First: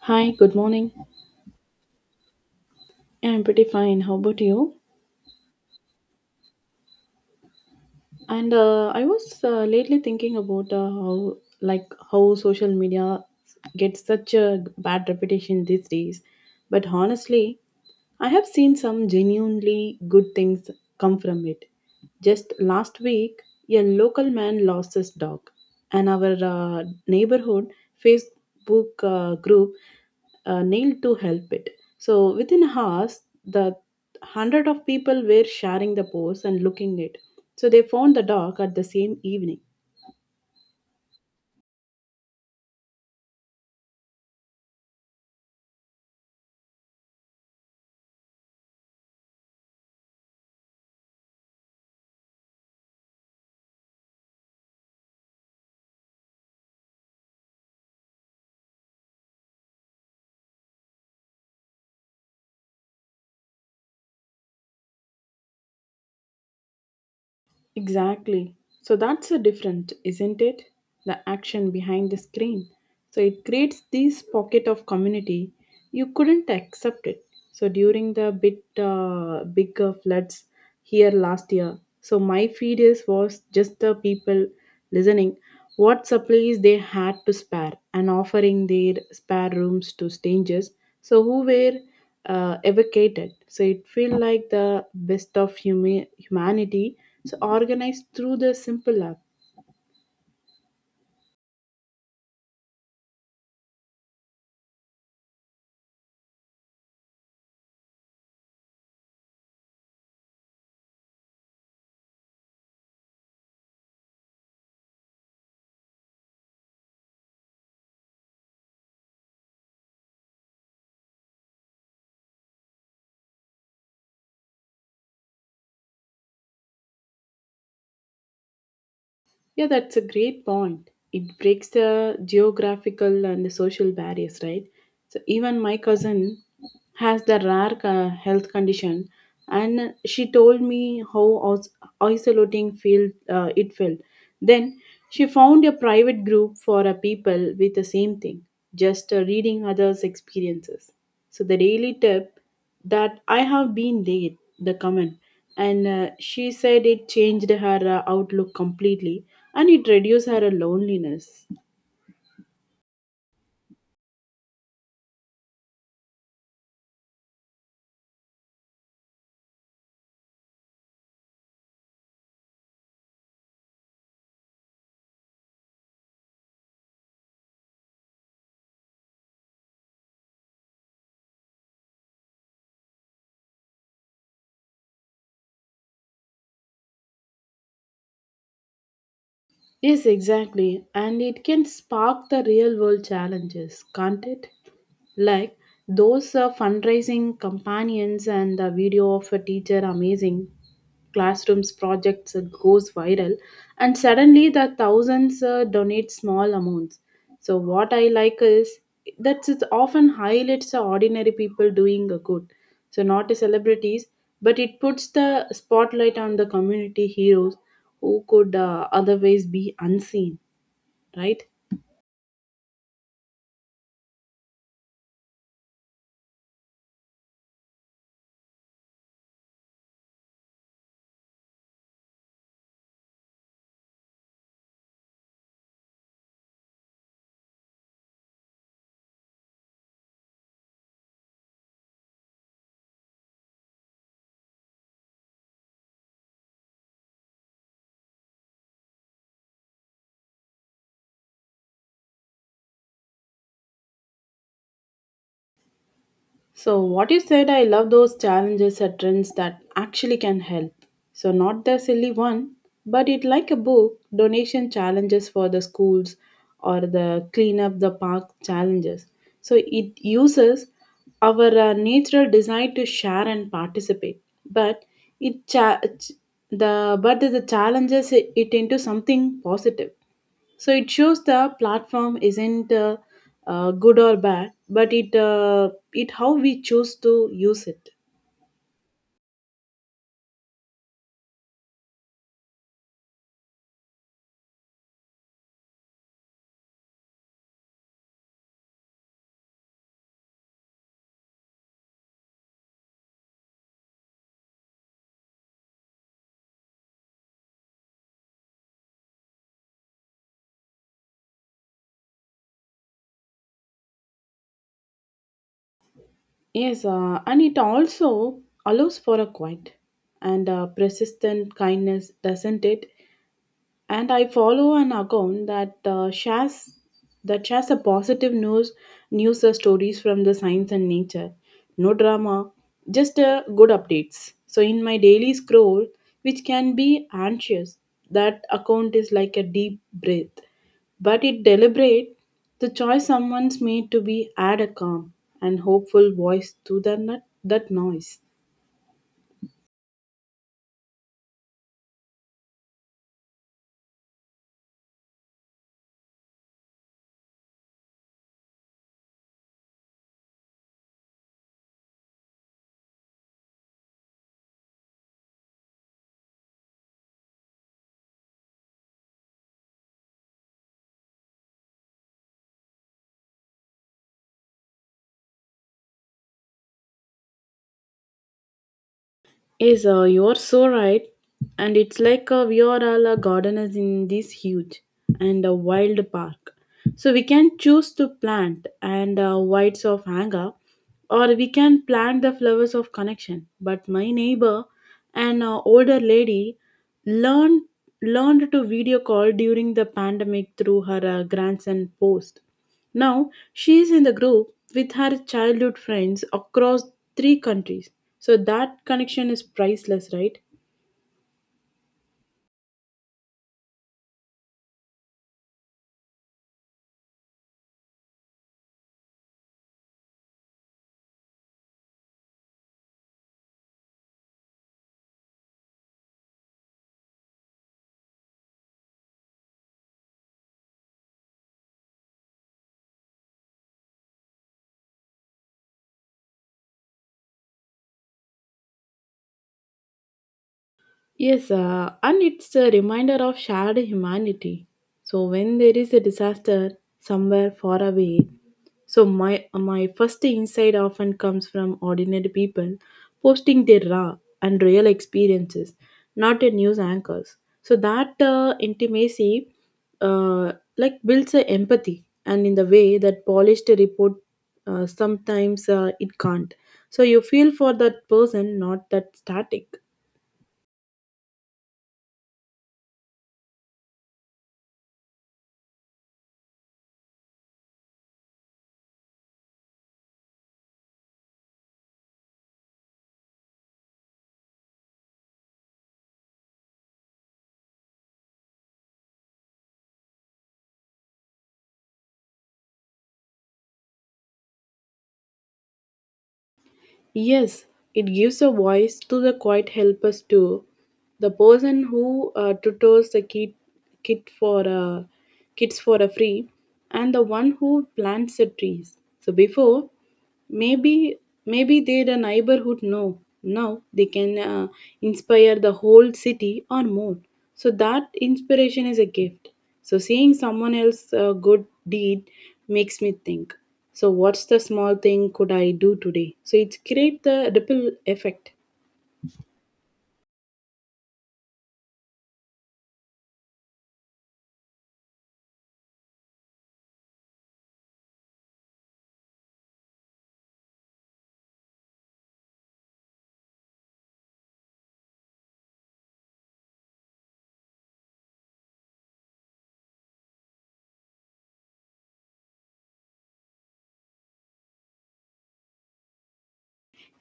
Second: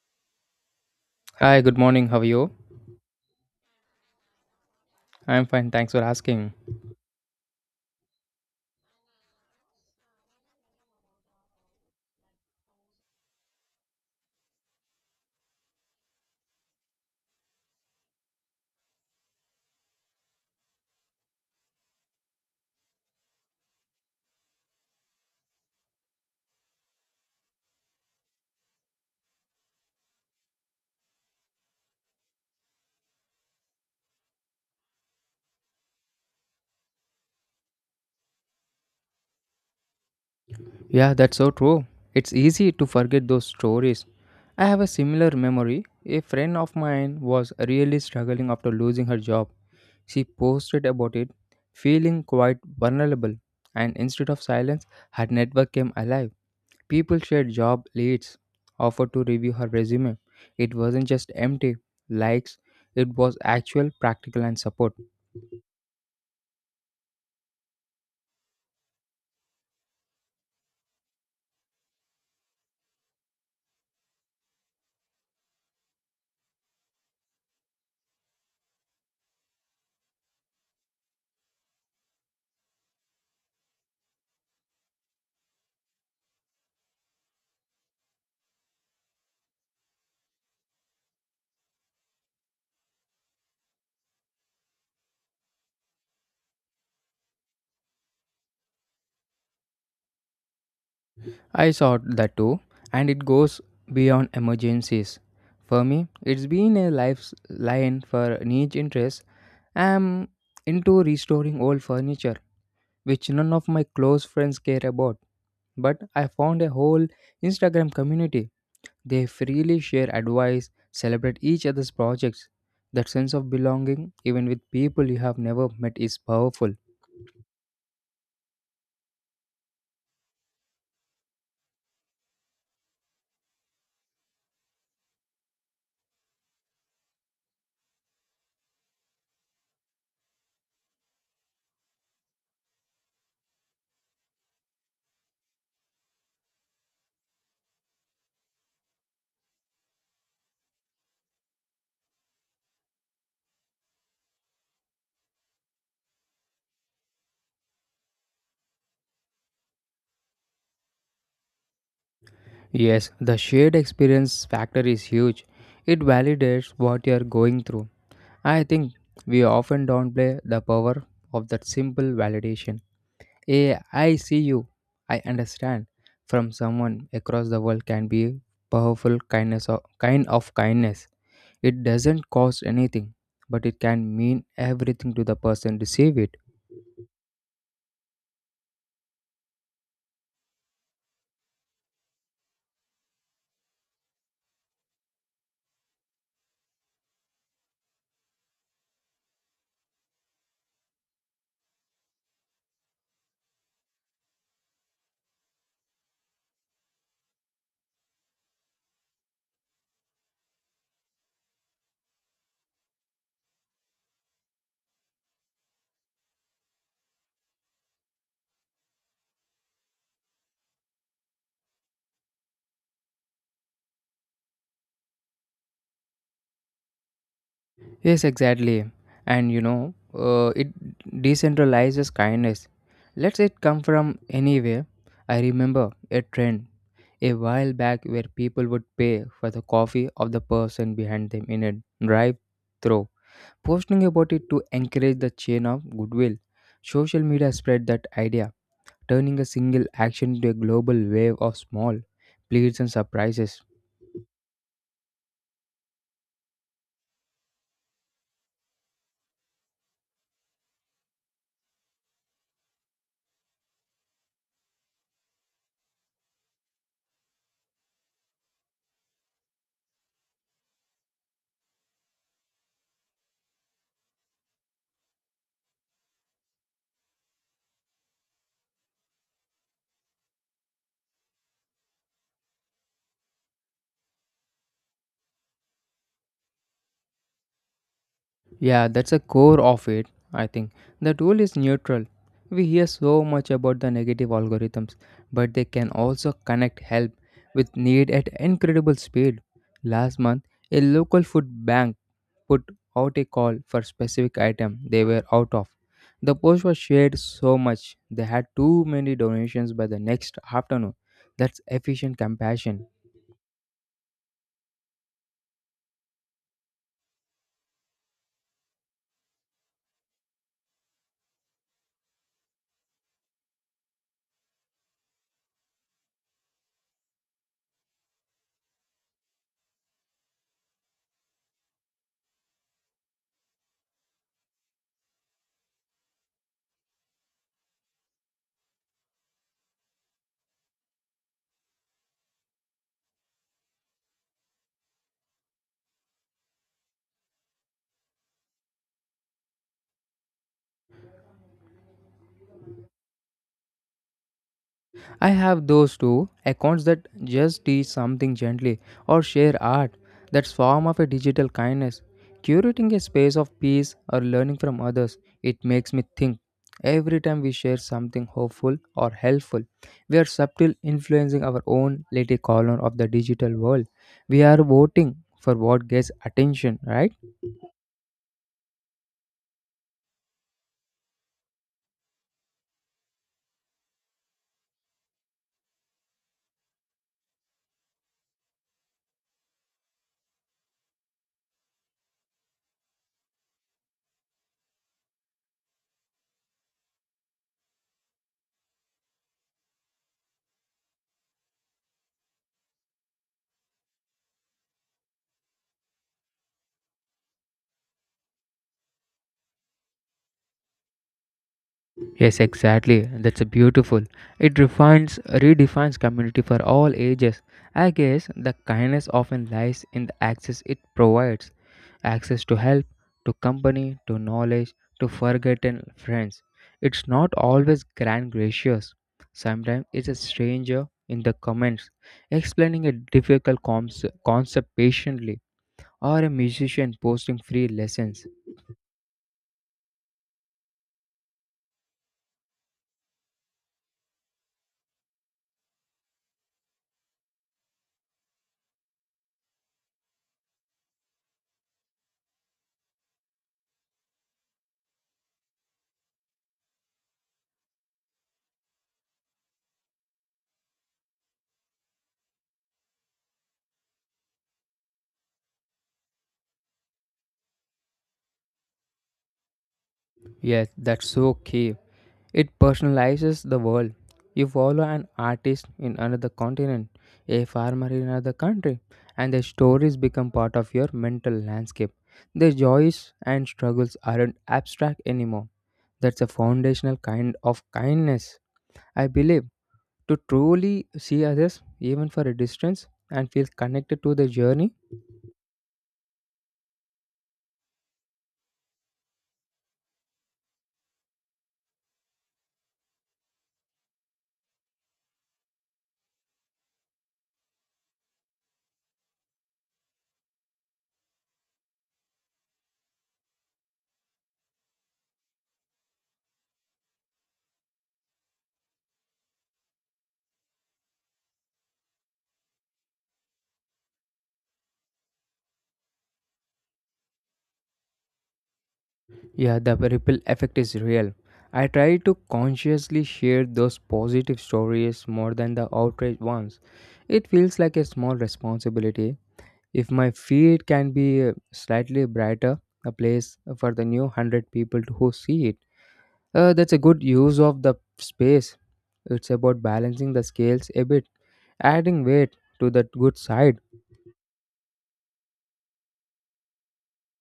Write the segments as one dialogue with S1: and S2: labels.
S1: Hi, good morning.
S2: Hi, good morning. How are you?
S1: Yeah, I'm pretty fine. How about you?
S2: I'm fine. Thanks for asking.
S1: And I was lately thinking about how, like, how social media gets such a bad reputation these days. But honestly, I have seen some genuinely good things come from it. Just last week, a local man lost his dog, and our neighborhood Facebook group nailed to help it. So within hours, the hundred of people were sharing the post and looking it. So they found the dog at the same evening.
S2: Yeah, that's so true. It's easy to forget those stories. I have a similar memory. A friend of mine was really struggling after losing her job. She posted about it, feeling quite vulnerable. And instead of silence, her network came alive. People shared job leads, offered to review her resume. It wasn't just empty likes, it was actual, practical, and support.
S1: Exactly. So that's the different, isn't it? The action behind the screen. So it creates this pocket of community. You couldn't accept it. So during the bit bigger floods here last year, so my feed is was just the people listening what supplies they had to spare and offering their spare rooms to strangers. So who were evocated. So it feel like the best of humanity, so organized through the simple act.
S2: I saw that too, and it goes beyond emergencies. For me, it's been a lifeline for niche interests. I'm into restoring old furniture, which none of my close friends care about. But I found a whole Instagram community. They freely share advice, celebrate each other's projects. That sense of belonging, even with people you have never met, is powerful.
S1: Yeah, that's a great point. It breaks the geographical and the social barriers, right? So even my cousin has the rare health condition, and she told me how os- isolating feel it felt. Then she found a private group for a people with the same thing, just reading others' experiences. So the daily tip that I have been late, the comment, and she said it changed her outlook completely and it reduces our loneliness.
S2: Yes, the shared experience factor is huge. It validates what you are going through. I think we often downplay the power of that simple validation. A I see you, I understand from someone across the world can be powerful kindness or kind of kindness. It doesn't cost anything, but it can mean everything to the person receive it.
S1: Yes, exactly. And it can spark the real world challenges, can't it? Like those fundraising companions and the video of a teacher amazing classrooms projects goes viral and suddenly the thousands donate small amounts. So what I like is that it often highlights the ordinary people doing a good. So not the celebrities, but it puts the spotlight on the community heroes who could otherwise be unseen, right?
S2: Yes, exactly. It decentralizes kindness. Let's it come from anywhere. I remember a trend a while back where people would pay for the coffee of the person behind them in a drive through. Posting about it to encourage the chain of goodwill. Social media spread that idea, turning a single action into a global wave of small pleas and surprises.
S1: So, what you said, I love those challenges or trends that actually can help. So, not the silly one, but it like a book donation challenges for the schools or the clean up the park challenges. So, it uses our natural desire to share and participate, but it cha- ch- the but the challenges it into something positive. So it shows the platform isn't good or bad, but it it how we choose to use it.
S2: Yeah, that's a core of it, I think. The tool is neutral. We hear so much about the negative algorithms, but they can also connect help with need at incredible speed. Last month, a local food bank put out a call for specific item they were out of. The post was shared so much they had too many donations by the next afternoon. That's efficient compassion.
S1: Yes, and it also allows for a quiet and persistent kindness, doesn't it? And I follow an account that shares a positive news stories from the science and nature. No drama, just good updates. So in my daily scroll, which can be anxious, that account is like a deep breath, but it deliberate the choice someone's made to be add a calm and hopeful voice to that noise.
S2: I have those two accounts that just teach something gently or share art. That's form of a digital kindness. Curating a space of peace or learning from others, it makes me think. Every time we share something hopeful or helpful, we are subtly influencing our own little corner of the digital world. We are voting for what gets attention, right?
S1: Yes, you are so right. And it's like we are all gardeners in this huge and wild park. So we can choose to plant and whites of anger, or we can plant the flowers of connection. But my neighbor, an older lady, learned learned to video call during the pandemic through her grandson post. Now she is in the group with her childhood friends across three countries. So that connection is priceless, right?
S2: Yes, exactly. That's a beautiful. It refines, redefines community for all ages. I guess the kindness often lies in the access it provides access to help, to company, to knowledge, to forgotten friends. It's not always grand gracious. Sometimes it's a stranger in the comments explaining a difficult concept patiently, or a musician posting free lessons.
S1: Yes, and it's a reminder of shared humanity. So when there is a disaster somewhere far away, so my first insight often comes from ordinary people posting their raw and real experiences, not a news anchors. So that intimacy, like builds a empathy, and in the way that polished report, sometimes it can't. So you feel for that person, not that static.
S2: Yes, that's so key. It personalizes the world. You follow an artist in another continent, a farmer in another country, and their stories become part of your mental landscape. Their joys and struggles aren't abstract anymore. That's a foundational kind of kindness. I believe to truly see others, even for a distance, and feel connected to the journey,
S1: Yes, it gives a voice to the quiet helpers too. The person who tutors the kid for uh, kids for a free, and the one who plants the trees. So before, Maybe maybe they're a neighborhood know. Now they can inspire the whole city or more. So that inspiration is a gift. So seeing someone else good deed makes me think. So what's the small thing could I do today? So it's create the ripple effect.
S2: yeah, the ripple effect is real. I try to consciously share those positive stories more than the outrage ones. It feels like a small responsibility. If my feed can be slightly brighter, a place for the new 100 people to who see it, that's a good use of the space. It's about balancing the scales a bit, adding weight to the good side.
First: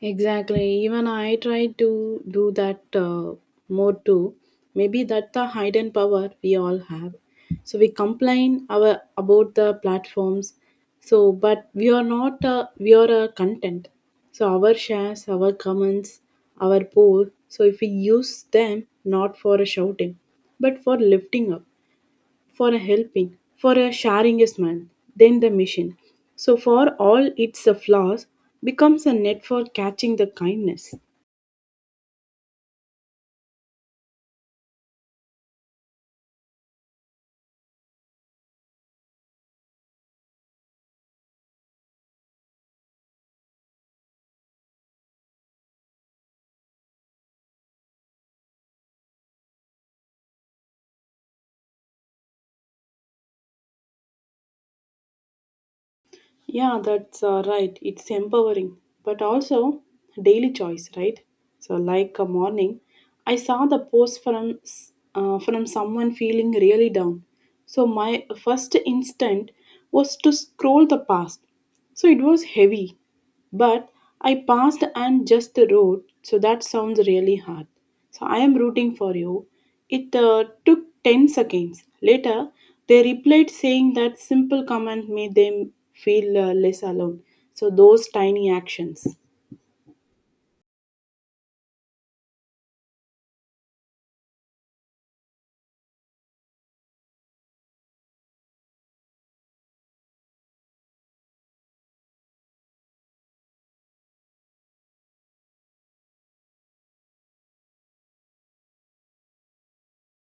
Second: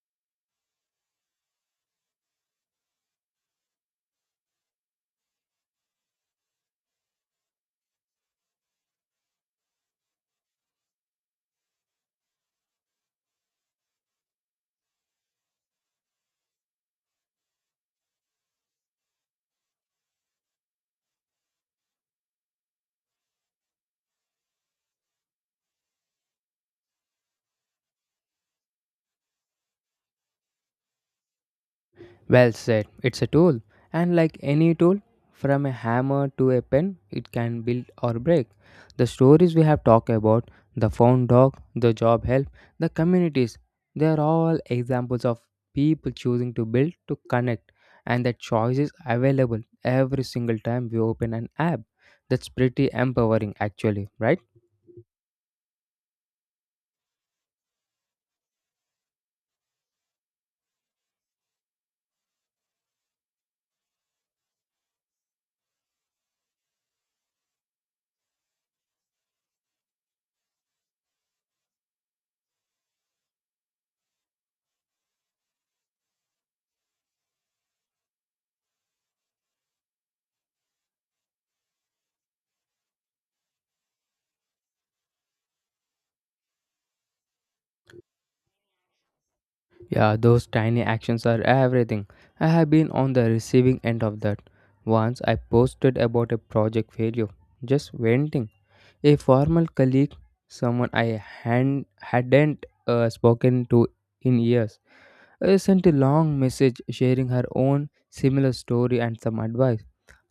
S1: Exactly. Even I try to do that more too. Maybe that's the hidden power we all have. So we complain our about the platforms. So, but we are not. We are a content. So our shares, our comments, our poll. So if we use them not for a shouting, but for lifting up for a helping, for a sharing a smile, then the mission. So for all its flaws, becomes a net for catching the kindness.
S2: Well said. It's a tool, and like any tool, from a hammer to a pen, it can build or break. The stories we have talked about, the found dog, the job help, the communities, they are all examples of people choosing to build to connect, and that choice is available every single time we open an app. That's pretty empowering, actually, right?
S1: Yeah, that's right. It's empowering, but also daily choice, right? So, like a morning, I saw the post from from someone feeling really down. So my first instinct was to scroll the past. So it was heavy. But I passed and just wrote, so that sounds really hard. So I am rooting for you. It took 10 seconds. Later, they replied saying that simple comment made them feel less alone. So those tiny actions.
S2: Yeah, those tiny actions are everything. I have been on the receiving end of that. Once I posted about a project failure, just venting. A former colleague, someone I hadn't spoken to in years, sent a long message sharing her own similar story and some advice.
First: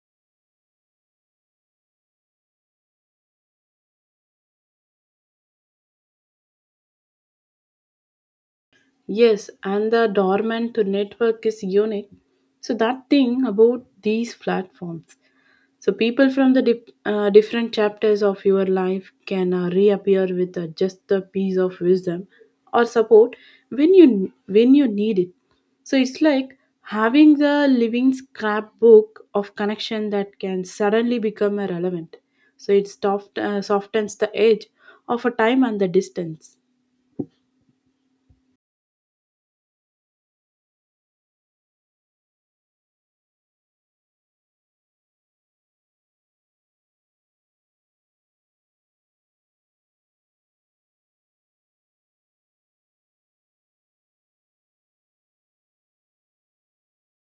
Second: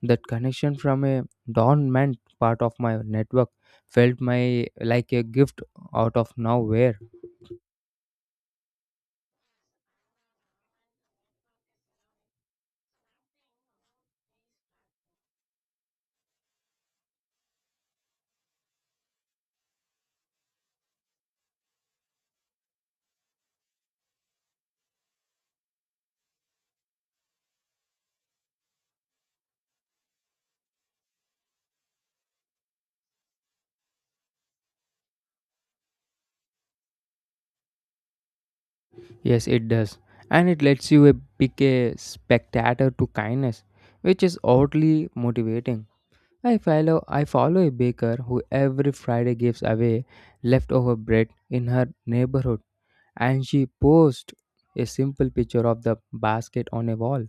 S2: That connection from a dormant part of my network felt my like a gift out of nowhere.
S1: Yes, and the dormant to network is unique. So that thing about these platforms. So people from the different chapters of your life can reappear with just a piece of wisdom or support when you need it. So it's like having the living scrapbook of connection that can suddenly become irrelevant. So it softens the edge of a time and the distance.
S2: Yes, it does. And it lets you pick a spectator to kindness, which is oddly motivating. I follow a baker who every Friday gives away leftover bread in her neighborhood, and she posts a simple picture of the basket on a wall.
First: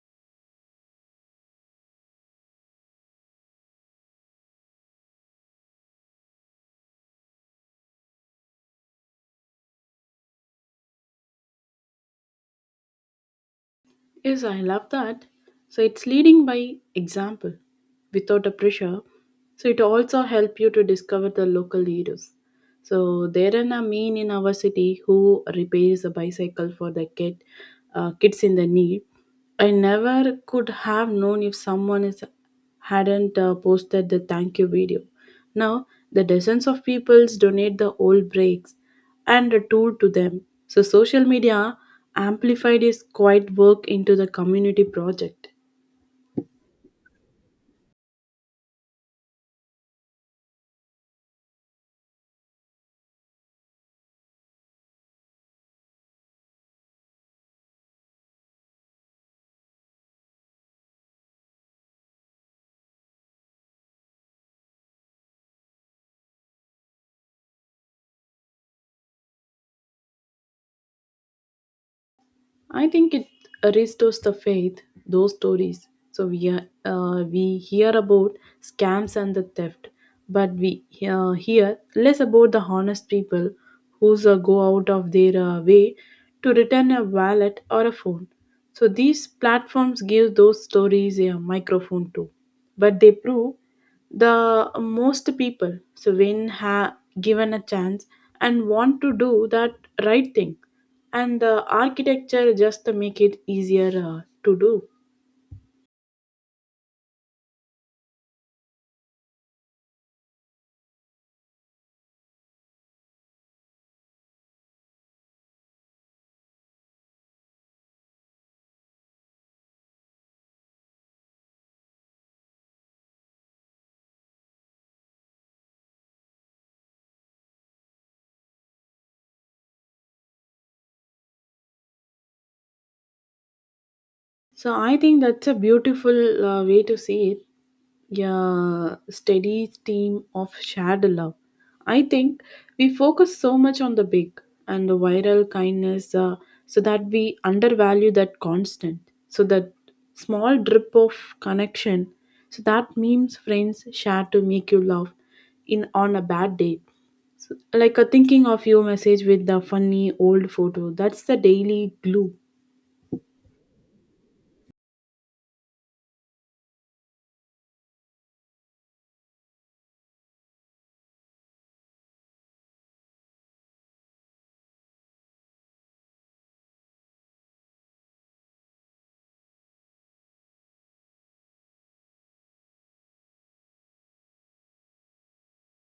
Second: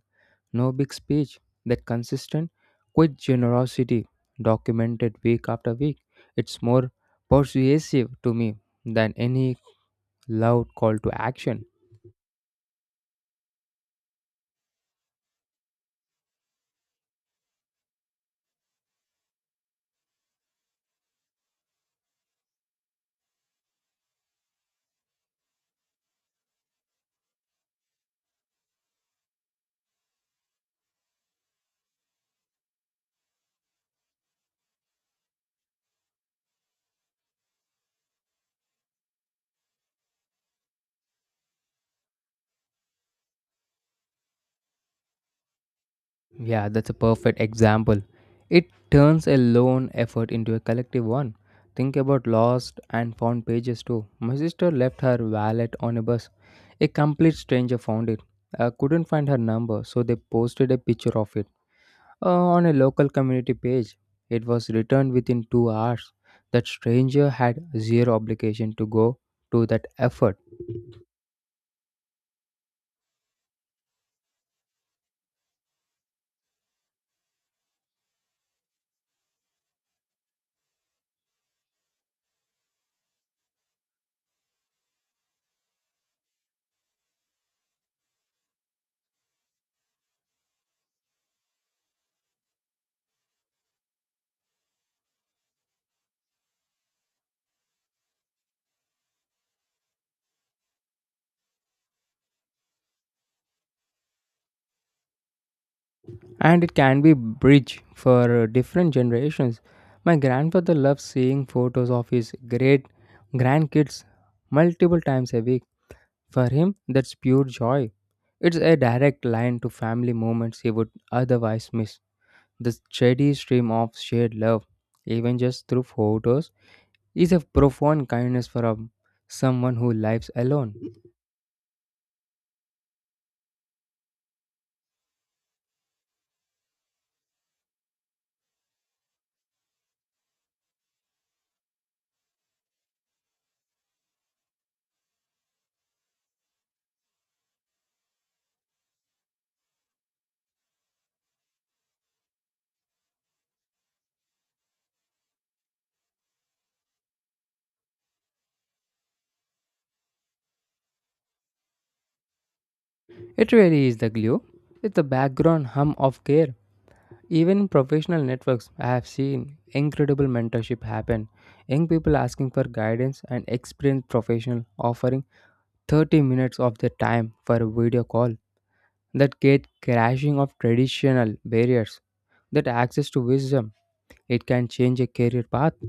S2: No big speech, that consistent, quick generosity documented week after week. It's more persuasive to me than any loud call to action.
S1: Yes, I love that. So it's leading by example without a pressure. So it also help you to discover the local leaders. So there are a man in our city who repairs a bicycle for the kids in the need. I never could have known if hadn't posted the thank you video. Now the dozens of peoples donate the old brakes and a tool to them. So social media amplified his quiet work into the community project.
S2: Yeah, that's a perfect example. It turns a lone effort into a collective one. Think about lost and found pages too. My sister left her wallet on a bus. A complete stranger found it. Couldn't find her number, so they posted a picture of it on a local community page. It was returned within 2 hours. That stranger had zero obligation to go to that effort.
S1: I think it restores the faith, those stories. So we hear about scams and the theft, but we hear less about the honest people who's go out of their way to return a wallet or a phone. So these platforms give those stories a microphone too, but they prove the most people so when given a chance and want to do that right thing and the architecture just make it easier to do.
S2: And it can be bridge for different generations. My grandfather loves seeing photos of his great grandkids multiple times a week. For him, that's pure joy. It's a direct line to family moments he would otherwise miss. The steady stream of shared love, even just through photos, is a profound kindness for a, someone who lives alone.
S1: So I think that's a beautiful way to see it. Yeah, steady stream of shared love. I think we focus so much on the big and the viral kindness, so that we undervalue that constant. So that small drip of connection. So that memes friends share to make you laugh in on a bad day. So, like a thinking of you message with the funny old photo. That's the daily glue.
S2: It really is the glue. It's the background hum of care. Even in professional networks, I have seen incredible mentorship happen. Young people asking for guidance and experienced professional offering 30 minutes of their time for a video call. That gate crashing of traditional barriers, that access to wisdom, it can change a career path.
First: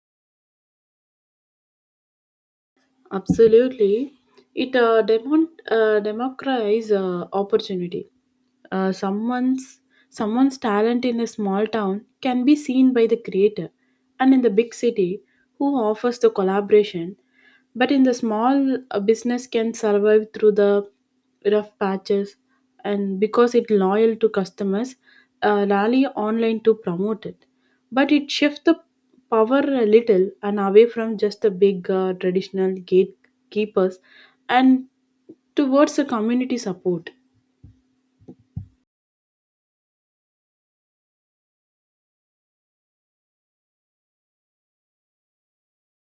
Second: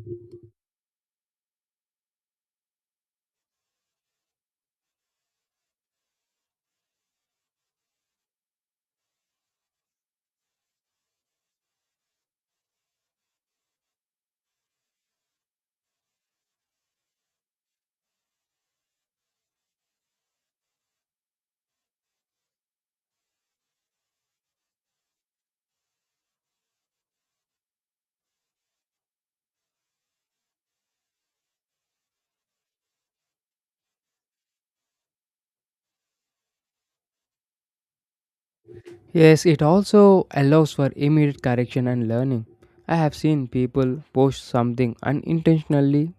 S1: Absolutely. It democratizes opportunity. Uh, someone's someone's talent in a small town can be seen by the creator and in the big city who offers the collaboration but in the small business can survive through the rough patches and because it loyal to customers rally online to promote it but it shifts the power a little and away from just the big traditional gatekeepers and towards the community support.
S2: Yes, it also allows for immediate correction and learning. I have seen people post something unintentionally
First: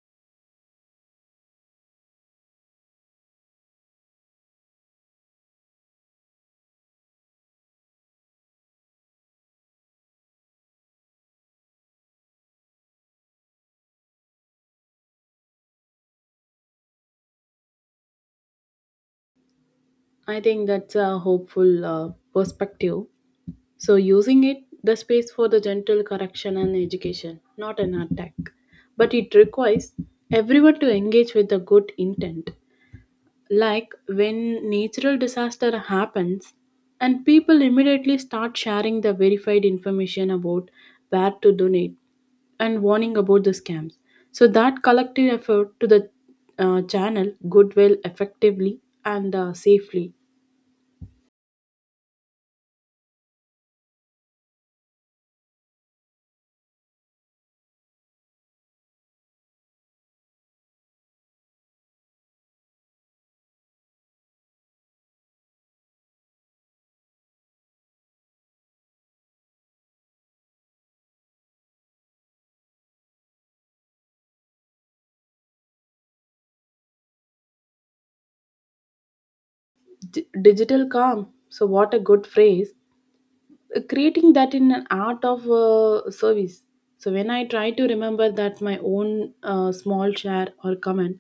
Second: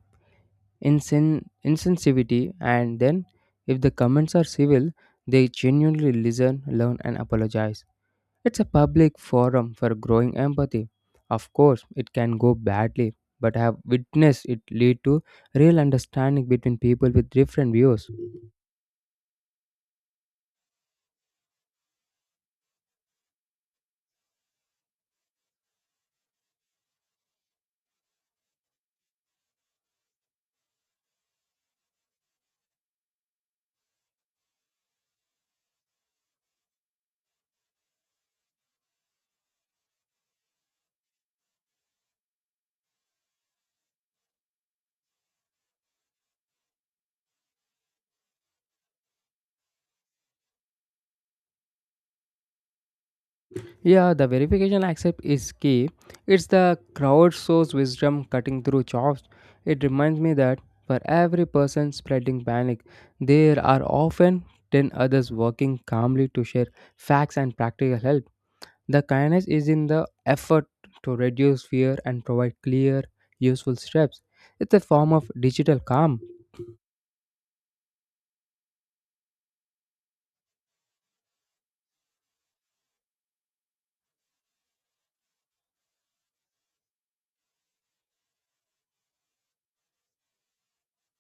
S2: insensitivity, and then if the comments are civil, they genuinely listen, learn, and apologize. It's a public forum for growing empathy. Of course, it can go badly, but I have witnessed it lead to real understanding between people with different views.
S1: I think that's a hopeful perspective, so using it the space for the gentle correction and education, not an attack, but it requires everyone to engage with a good intent. Like when natural disaster happens and people immediately start sharing the verified information about where to donate and warning about the scams. So that collective effort to the channel goodwill effectively and safely.
S2: Yeah, the verification accept is key. It's the crowd source wisdom cutting through chops. It reminds me that for every person spreading panic, there are often 10 others working calmly to share facts and practical help. The kindness is in the effort to reduce fear and provide clear, useful steps. It's a form of digital calm.
S1: Digital calm. So what a good phrase. Creating that in an art of service. So when I try to remember that my own small share or comment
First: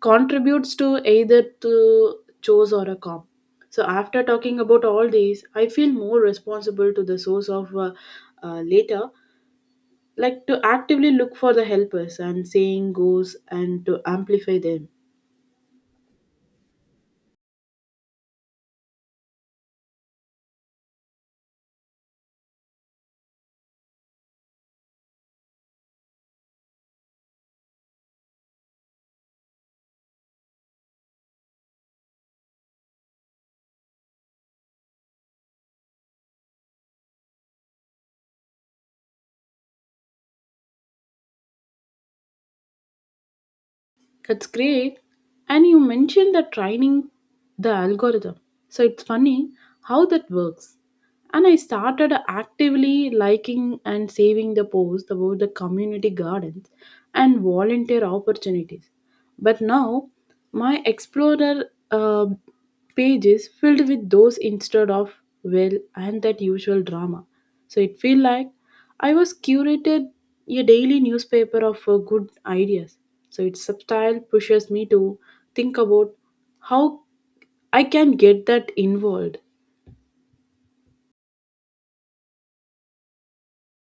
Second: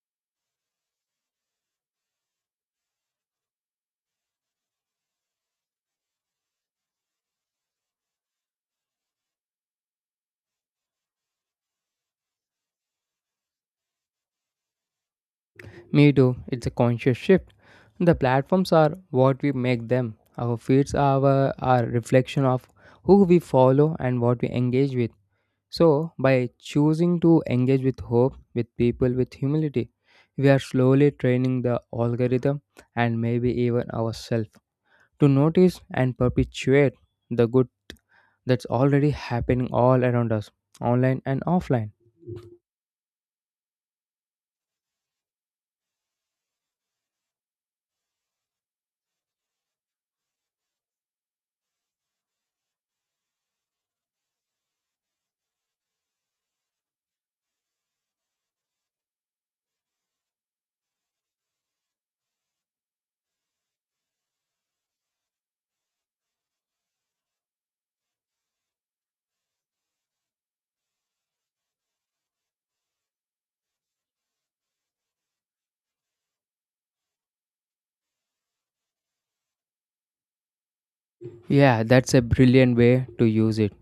S1: contributes to either to chores or a calm. So after talking about all these, I feel more responsible to the source of later, like to actively look for the helpers and saying goes and to amplify them.
S2: Me too. It's a conscious shift. The platforms are what we make them. Our feeds are our, are reflection of who we follow and what we engage with. So, by choosing to engage with hope, with people, with humility, we are slowly training the algorithm and maybe even ourselves to notice and perpetuate the good that's already happening all around us, online and offline.
S1: That's great. And you mentioned that training the algorithm. So it's funny how that works. And I started actively liking and saving the posts about the community gardens and volunteer opportunities. But now my explorer pages filled with those instead of well and that usual drama, so it felt like I was curated a daily newspaper of good ideas, so its substyle pushes me to think about how I can get that involved.
S2: Yeah, that's a brilliant way to use it.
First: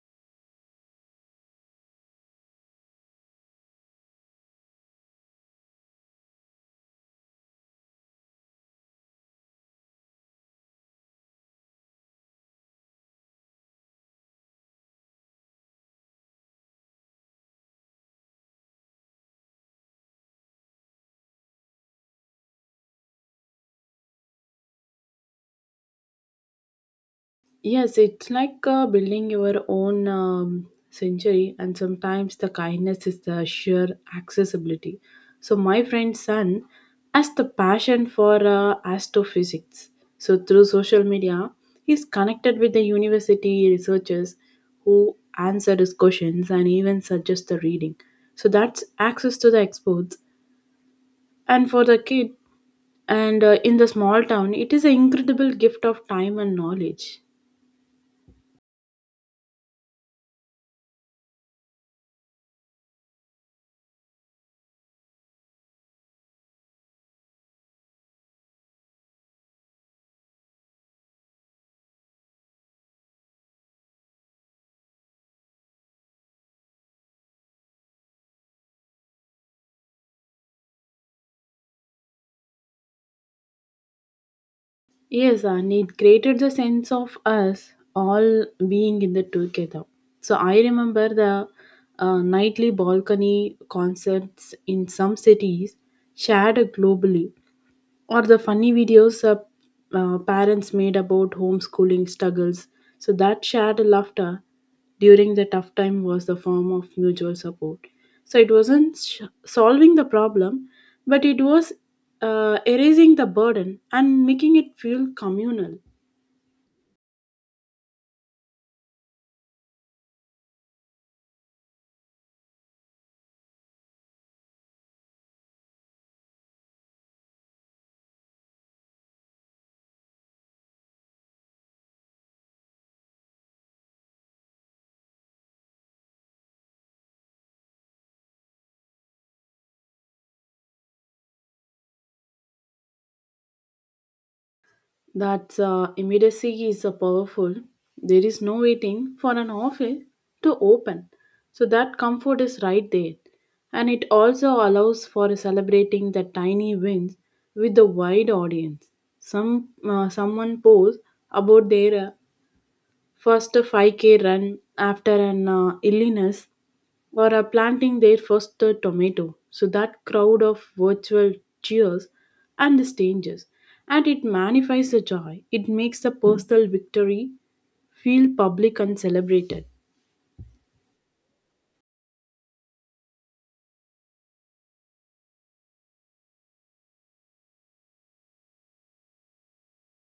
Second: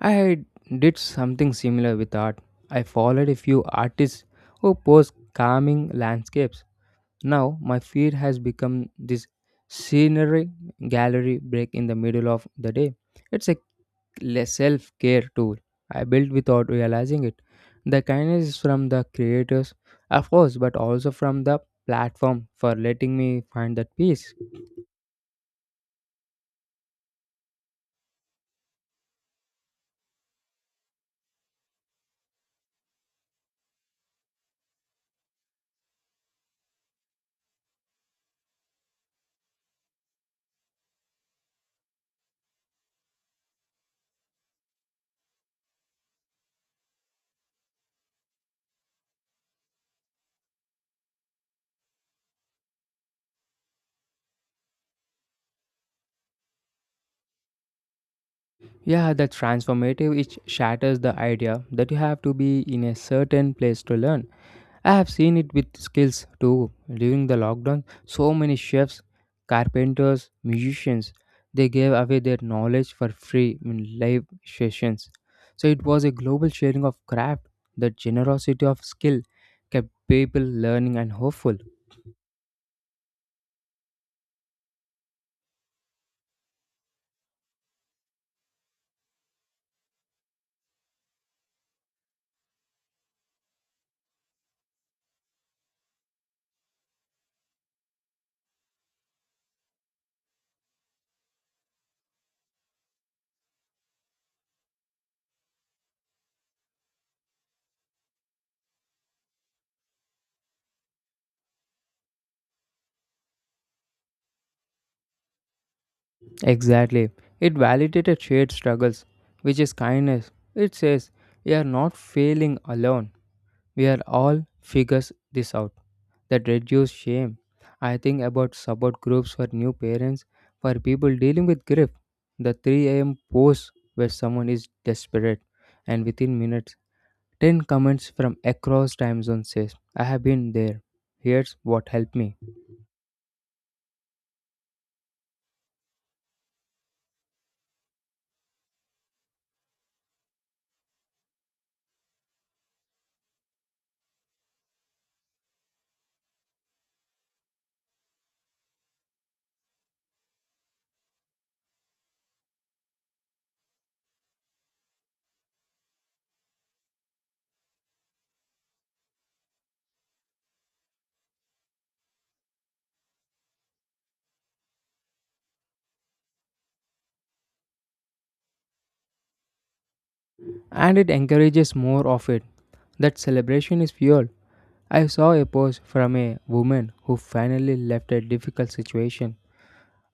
S2: I did something similar with art. I followed a few artists who post calming landscapes. Now my feed has become this scenery gallery break in the middle of the day. It's a self care tool I built without realizing it. The kindness is from the creators, of course, but also from the platform for letting me find that peace.
S1: Yes, it's like building your own century, and sometimes the kindness is the sheer accessibility. So, my friend's son has the passion for astrophysics. So, through social media, he's connected with the university researchers who answer his questions and even suggest the reading. So, that's access to the experts. And for the kid, and in the small town, it is an incredible gift of time and knowledge.
S2: Yeah, the transformative it shatters the idea that you have to be in a certain place to learn. I have seen it with skills too. During the lockdown, so many chefs, carpenters, musicians, they gave away their knowledge for free in live sessions. So it was a global sharing of craft. The generosity of skill kept people learning and hopeful.
S1: Yes, and it created the sense of us all being in the together. So I remember the nightly balcony concerts in some cities shared globally, or the funny videos parents made about homeschooling struggles. So that shared laughter during the tough time was the form of mutual support. So it wasn't solving the problem, but it was erasing the burden and making it feel communal.
S2: Exactly. It validated shared struggles, which is kindness. It says, you are not failing alone. We are all figures this out. That reduce shame. I think about support groups for new parents, for people dealing with grief. The 3 a.m. post where someone is desperate and within minutes 10 comments from across time zone says I have been there. Here's what helped me.
S1: That immediacy is powerful. There is no waiting for an office to open. So that comfort is right there. And it also allows for celebrating the tiny wins with the wide audience. Someone posts about their first 5k run after an illness, or are planting their first tomato. So that crowd of virtual cheers and the strangers, and it magnifies the joy. It makes the personal victory feel public and celebrated.
S2: And it encourages more of it. That celebration is fuel. I saw a post from a woman who finally left a difficult situation.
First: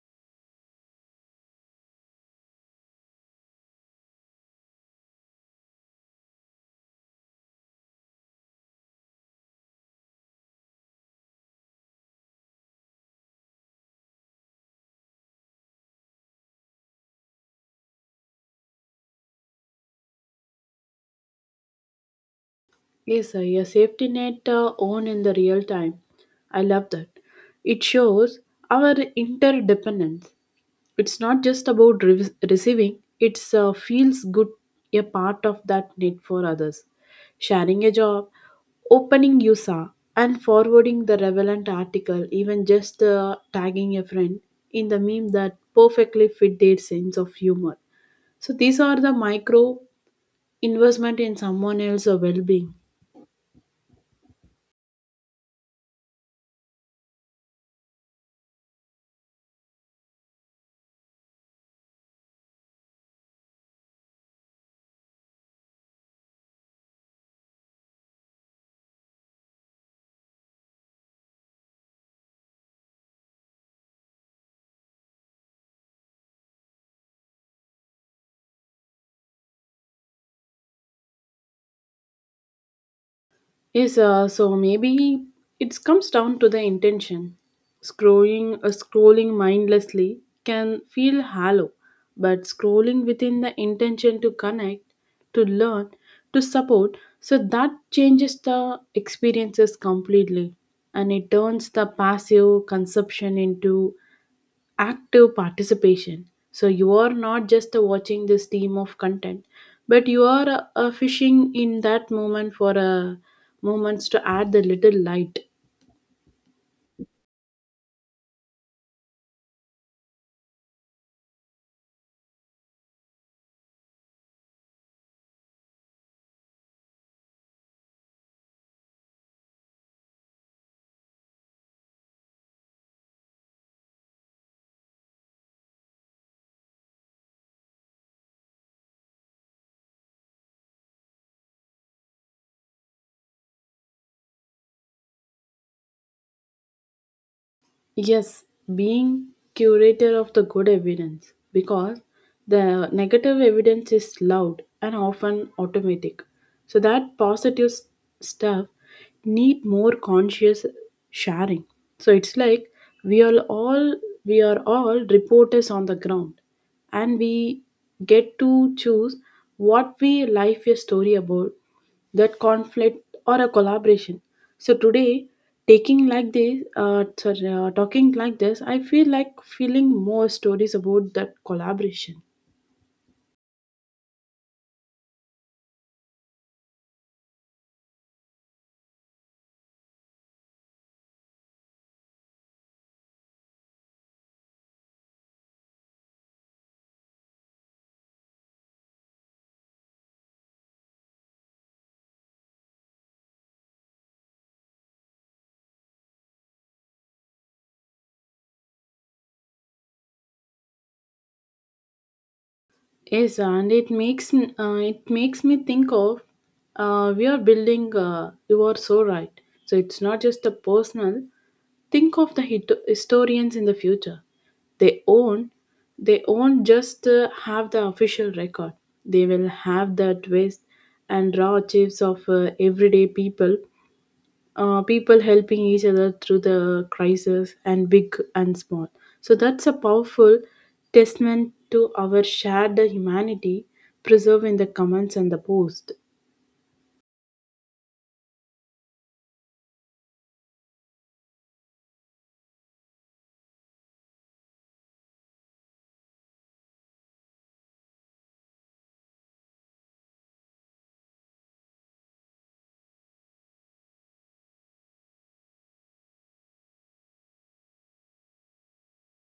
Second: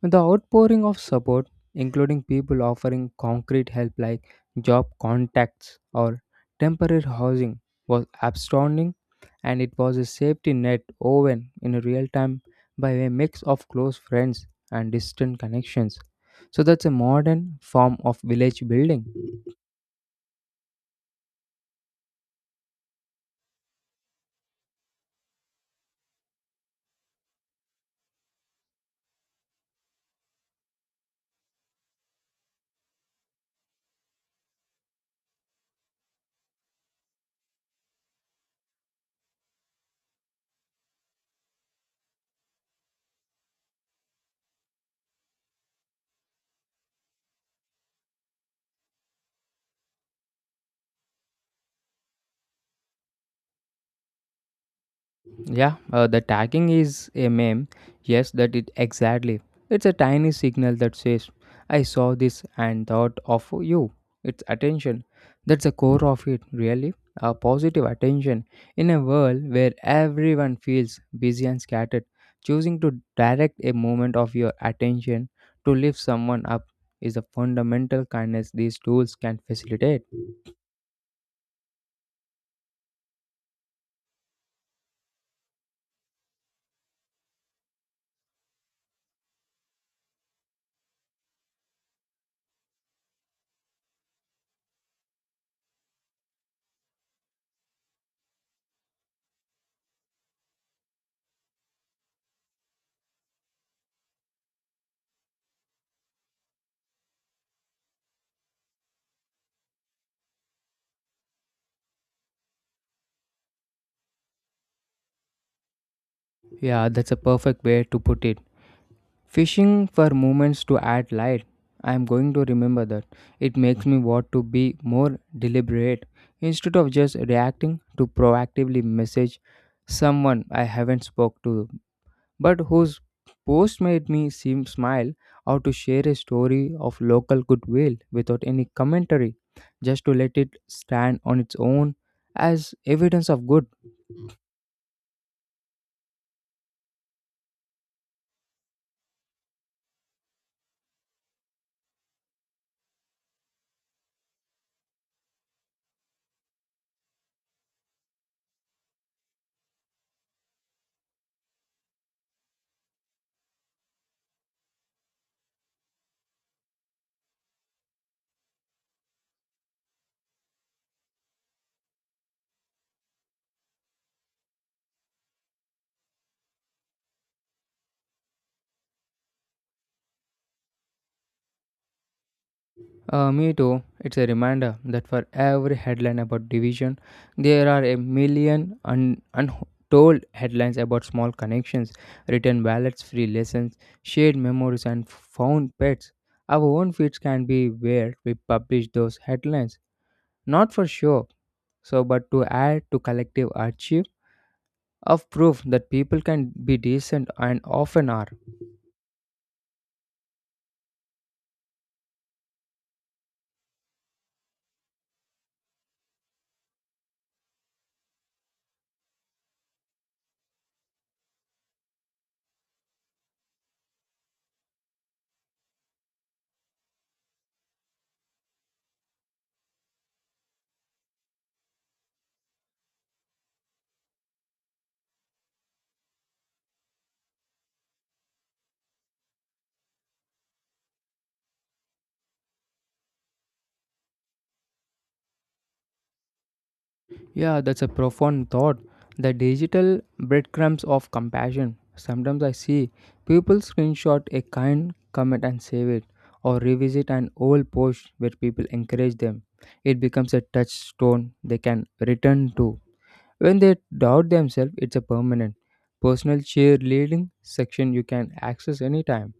S2: The outpouring of support, including people offering concrete help like job contacts or temporary housing, was astounding, and it was a safety net woven in real time by a mix of close friends and distant connections. So that's a modern form of village building.
S1: Yes, sir. A safety net, on in the real time. I love that. It shows our interdependence. It's not just about receiving. It's feels good a part of that net for others. Sharing a job, opening USA, and forwarding the relevant article, even just tagging a friend in the meme that perfectly fit their sense of humor. So these are the micro investment in someone else's well-being.
S2: Yeah, the tagging is a meme. Yes, that it exactly. It's a tiny signal that says, "I saw this and thought of you." It's attention. That's the core of it, really. A positive attention in a world where everyone feels busy and scattered. Choosing to direct a moment of your attention to lift someone up is the fundamental kindness these tools can facilitate.
S1: Yes, so maybe it comes down to the intention. Scrolling mindlessly can feel hollow, but scrolling within the intention to connect, to learn, to support, so that changes the experiences completely, and it turns the passive consumption into active participation. So you are not just watching this team of content, but you are fishing in that moment for a moments to add the little light.
S2: Yeah, that's a perfect way to put it. Fishing for moments to add light. I am going to remember that. It makes me want to be more deliberate instead of just reacting to proactively message someone I haven't spoke to but whose post made me seem smile or to share a story of local goodwill without any commentary just to let it stand on its own as evidence of good.
S1: Yes, being curator of the good evidence, because the negative evidence is loud and often automatic. So that positive stuff need more conscious sharing. So it's like we are all we are all reporters on the ground, and we get to choose what we life a story about, that conflict or a collaboration. So today, taking like this sorry, talking like this, I feel like feeling more stories about that collaboration.
S2: Me too. It's a reminder that for every headline about division, there are a million untold headlines about small connections, written ballots, free lessons, shared memories, and found pets. Our own feeds can be where we publish those headlines, not for show, so but to add to collective archive of proof that people can be decent and often are.
S1: Yes, and it makes it makes me think of, we are building, you are so right, so it's not just a personal. Think of the historians in the future. They own they won't just have the official record. They will have the twist and raw chips of everyday people, people helping each other through the crisis and big and small. So that's a powerful testament to our shared humanity preserved in the comments and the post.
S2: Yeah, that's a profound thought. The digital breadcrumbs of compassion. Sometimes I see people screenshot a kind comment and save it, or revisit an old post where people encourage them. It becomes a touchstone they can return to. When they doubt themselves, it's a permanent personal cheerleading section you can access anytime.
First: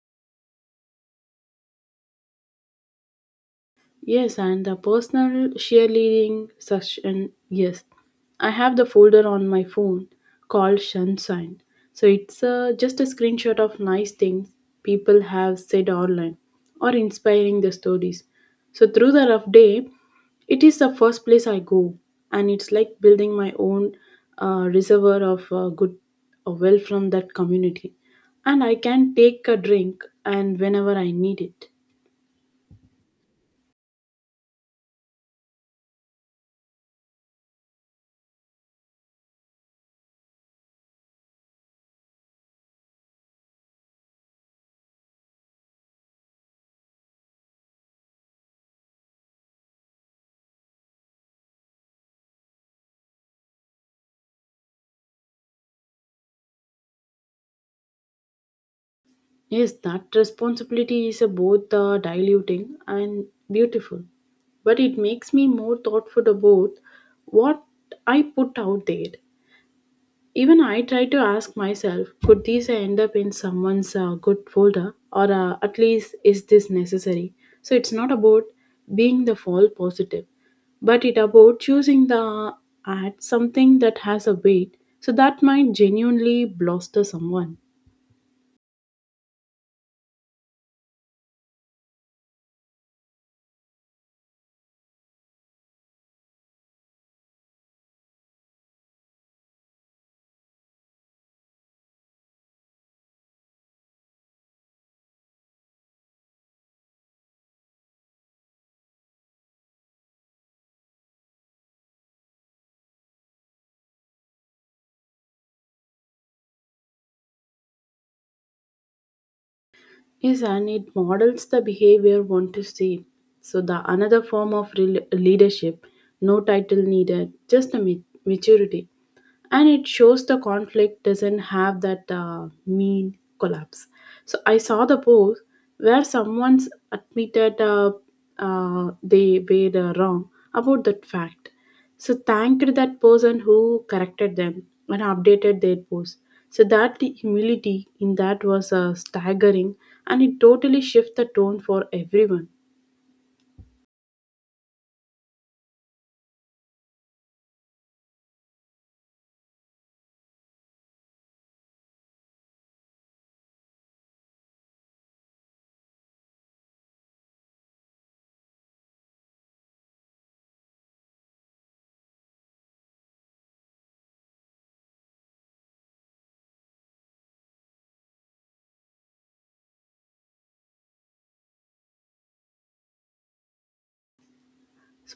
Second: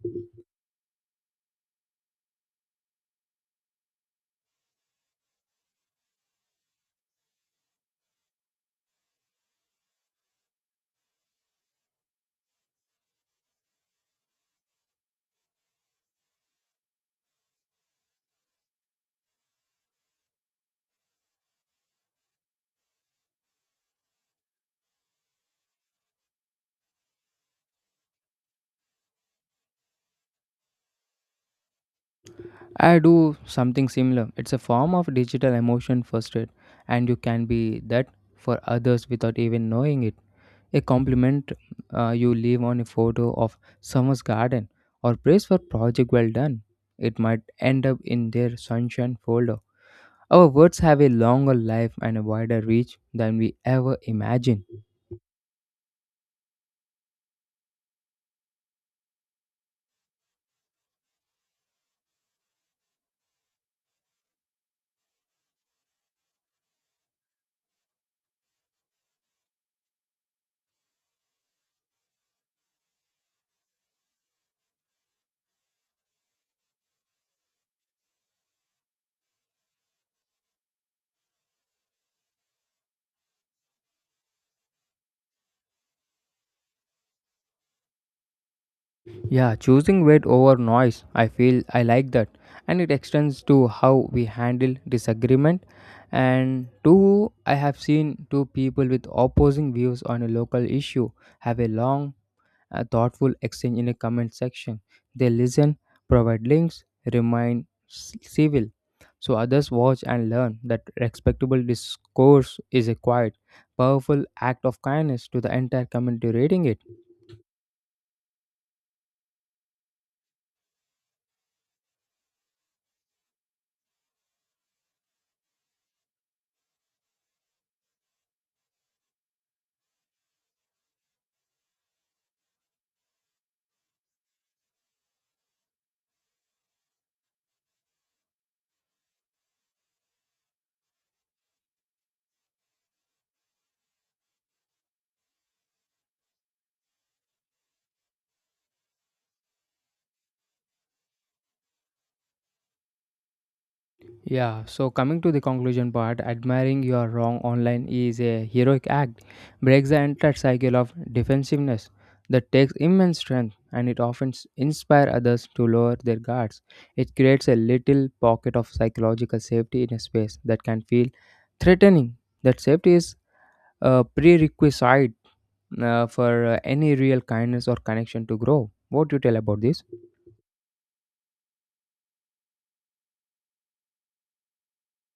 S1: Yes, and the personal cheerleading session. Yes, I have the folder on my phone called Sunshine. So it's just a screenshot of nice things people have said online or inspiring the stories. So through the rough day, it is the first place I go, and it's like building my own reservoir of good wealth from that community. And I can take a drink and whenever I need it.
S2: I do something similar. It's a form of digital emotion first aid, and you can be that for others without even knowing it. A compliment you leave on a photo of someone's garden or praise for project well done. It might end up in their sunshine folder. Our words have a longer life and a wider reach than we ever imagine.
S1: Yes, that responsibility is a both diluting and beautiful, but it makes me more thoughtful about what I put out there. Even I try to ask myself, could these end up in someone's good folder, or at least is this necessary? So it's not about being the fall positive, but it about choosing the ad something that has a weight, so that might genuinely bluster someone.
S2: Yeah, choosing weight over noise, I feel I like that. And it extends to how we handle disagreement. And two, I have seen two people with opposing views on a local issue have a long a thoughtful exchange in a comment section. They listen, provide links, civil. So others watch and learn that respectable discourse is a quiet, powerful act of kindness to the entire community reading it.
S1: Yes, and it models the behavior one to see. So the another form of rel leadership, no title needed, just a maturity, and it shows the conflict doesn't have that mean collapse. So I saw the post where someone's admitted they were wrong about that fact. So thanked that person who corrected them and updated their post. So that the humility in that was staggering, and it totally shifted the tone for everyone.
S2: Yeah, so coming to the conclusion part, admiring your wrong online is a heroic act, breaks the entire cycle of defensiveness that takes immense strength and it often inspire others to lower their guards. It creates a little pocket of psychological safety in a space that can feel threatening. That safety is a prerequisite for any real kindness or connection to grow. What do you tell about this?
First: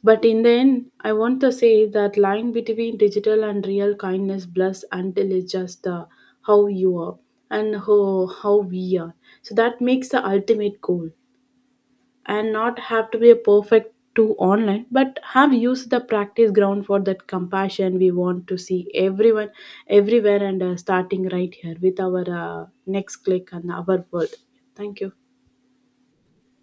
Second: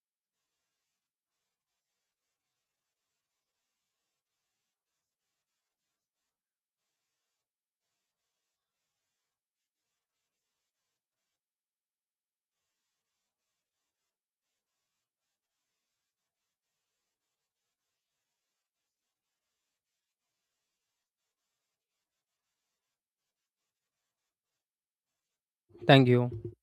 S1: But in the end, I want to say that line between digital and real kindness blurs until it's just the how you are and how we are. So that makes the ultimate goal. And not have to be a perfect to online, but have used the practice ground for that compassion we want to see everyone, everywhere, and starting right here with our next click and our word. Thank you.
S2: Thank you.